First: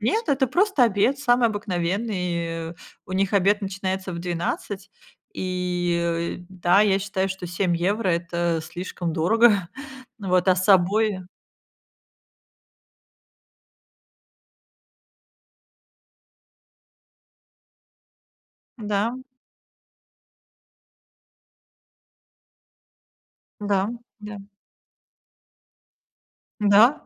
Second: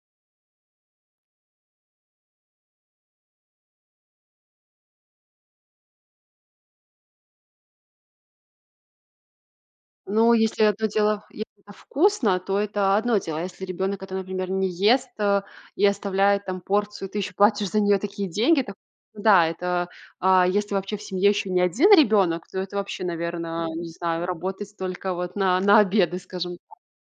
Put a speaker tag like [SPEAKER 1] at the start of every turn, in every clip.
[SPEAKER 1] Нет, это просто обед самый обыкновенный, и У них обед начинается в 12, и, э, да, я считаю, что 7 евро- это слишком дорого, н
[SPEAKER 2] Ну,
[SPEAKER 1] вот, а
[SPEAKER 2] если
[SPEAKER 1] с
[SPEAKER 2] одно дело,
[SPEAKER 1] собой
[SPEAKER 2] если это вкусно, то это одно дело. А если ребёнок это, например, не ест, э, и оставляет там порцию, и ты ещё платишь за неё такие деньги, так,
[SPEAKER 1] Да.
[SPEAKER 2] да, это А если вообще в семье ещё не 1 ребёнок, то это вообще, наверно, я не
[SPEAKER 1] Да,
[SPEAKER 2] знаю,
[SPEAKER 1] да.
[SPEAKER 2] работать только вот на на обеды, скажем так.
[SPEAKER 1] Да,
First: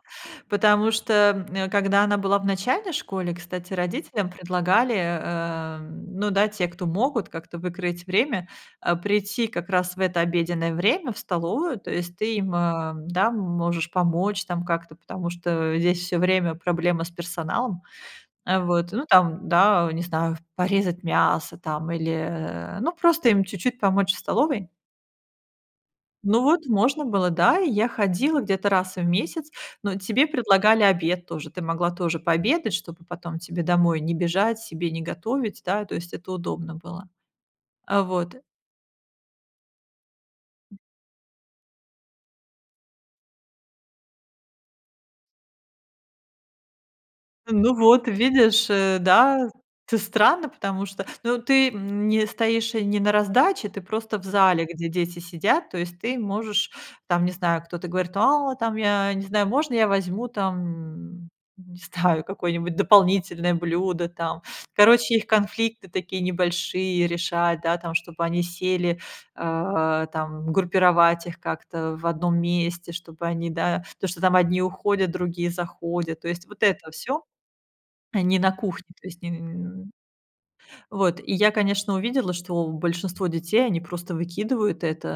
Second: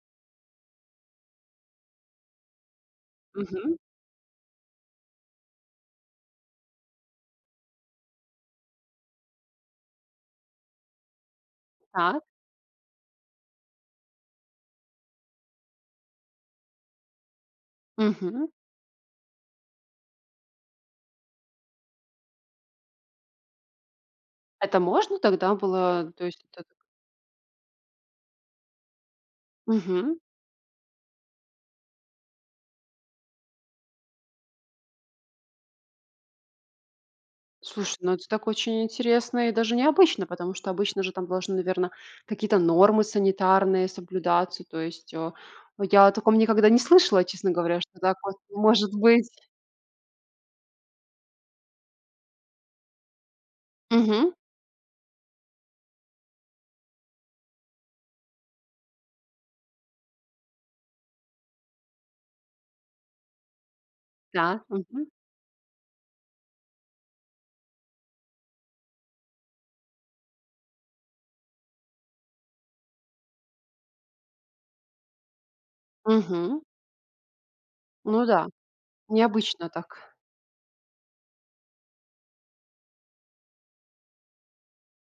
[SPEAKER 1] потому что, м, когда она была в начальной школе, кстати,
[SPEAKER 2] Мгм.
[SPEAKER 1] родителям предлагали, э, м, ну да, те, кто могут, как-то выкроить время, а, прийти как раз в это обеденное время в столовую. То есть
[SPEAKER 2] Так.
[SPEAKER 1] ты им, эм, да, можешь помочь там как-то, потому что здесь всё время проблемы с персоналом,
[SPEAKER 2] Мгм.
[SPEAKER 1] а, вот, ну, там, да, не знаю, в порезать мясо там или, э, ну, просто им чуть-чуть помочь в столовой.
[SPEAKER 2] Это можно так, да, было? То
[SPEAKER 1] Ну,
[SPEAKER 2] есть это
[SPEAKER 1] вот, можно было, да, и я ходила где-то раз в месяц, но
[SPEAKER 2] Мгм.
[SPEAKER 1] тебе предлагали обед тоже, ты могла тоже пообедать, чтобы потом тебе домой не бежать, себе не готовить, да, то есть это удобно было.
[SPEAKER 2] Слушай,
[SPEAKER 1] А,
[SPEAKER 2] ну, это
[SPEAKER 1] вот
[SPEAKER 2] так очень интересно и даже необычно, потому что обычно же там должны, наверно, какие-то нормы санитарные соблюдаться. То есть, а, я о таком никогда не слышала, честно
[SPEAKER 1] Ну
[SPEAKER 2] говоря, что
[SPEAKER 1] вот,
[SPEAKER 2] так воз
[SPEAKER 1] видишь,
[SPEAKER 2] может
[SPEAKER 1] э,
[SPEAKER 2] быть.
[SPEAKER 1] да, т странно, потому что, ну, ты, м, не стоишь не на раздаче, ты просто в
[SPEAKER 2] Мгм.
[SPEAKER 1] зале, где дети сидят, то есть ты можешь там, не знаю, кто-то говорит, а, там, я не знаю, можно я возьму там, не знаю, какое-нибудь дополнительное блюдо там?
[SPEAKER 2] Да, мгм.
[SPEAKER 1] Короче, их конфликты такие небольшие решать, да, там, чтобы они сели, а, там группировать их как-то в одном месте, чтобы они, да, то, что там одни уходят, другие заходят, то есть
[SPEAKER 2] Мгм.
[SPEAKER 1] вот это всё.
[SPEAKER 2] Ну
[SPEAKER 1] Они
[SPEAKER 2] да,
[SPEAKER 1] на кухне, то есть не,
[SPEAKER 2] необычно
[SPEAKER 1] м
[SPEAKER 2] так.
[SPEAKER 1] Вот, и я, конечно, увидела, что большинство детей, они просто выкидывают это,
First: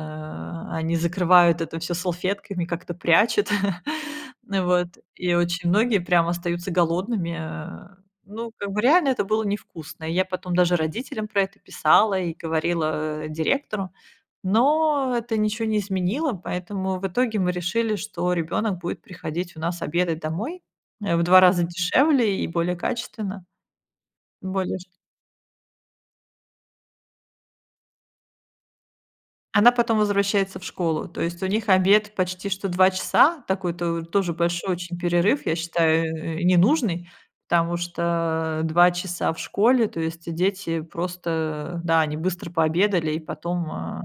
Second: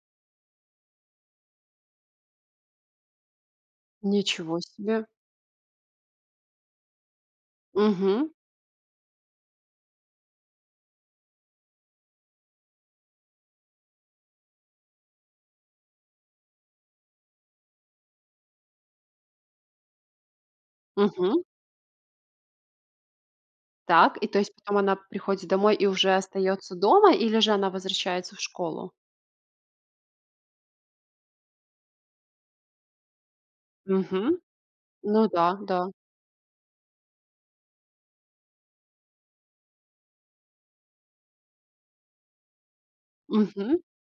[SPEAKER 1] а, они закрывают это всё салфетками, как-то прячут, и
[SPEAKER 2] Ничего
[SPEAKER 1] вот,
[SPEAKER 2] себе.
[SPEAKER 1] и очень многие прям остаются голодными. Э,
[SPEAKER 2] Мгм.
[SPEAKER 1] ну, как бы реально это было невкусно. И я потом даже родителям про это писала и говорила директору, но это ничего не изменило, поэтому в итоге мы решили, что ребёнок будет приходить у нас обедать домой. Э, в 2
[SPEAKER 2] Мгм.
[SPEAKER 1] раза дешевле и более качественно.
[SPEAKER 2] Так, и то есть потом
[SPEAKER 1] Более шт
[SPEAKER 2] она приходит домой и уже остаётся дома или же она возвращается в школу?
[SPEAKER 1] Она потом возвращается в школу, то есть у них обед почти что 2 часа, такой то тоже
[SPEAKER 2] Мгм.
[SPEAKER 1] большой очень
[SPEAKER 2] Ну
[SPEAKER 1] перерыв,
[SPEAKER 2] да,
[SPEAKER 1] я
[SPEAKER 2] да.
[SPEAKER 1] считаю, э, ненужный, потому что 2 часа в школе, то есть дети просто, да, они быстро пообедали, и потом,
[SPEAKER 2] Мгм.
[SPEAKER 1] а,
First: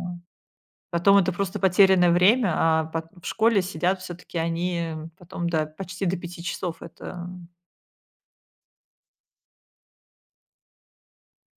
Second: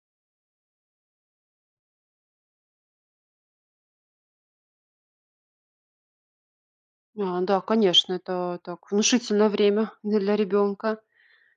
[SPEAKER 1] потом это просто потерянное время, а пот в школе сидят всё-таки они потом до, почти до 5 часов, это
[SPEAKER 2] А, да, конечно, это так внушительно время для ребёнка.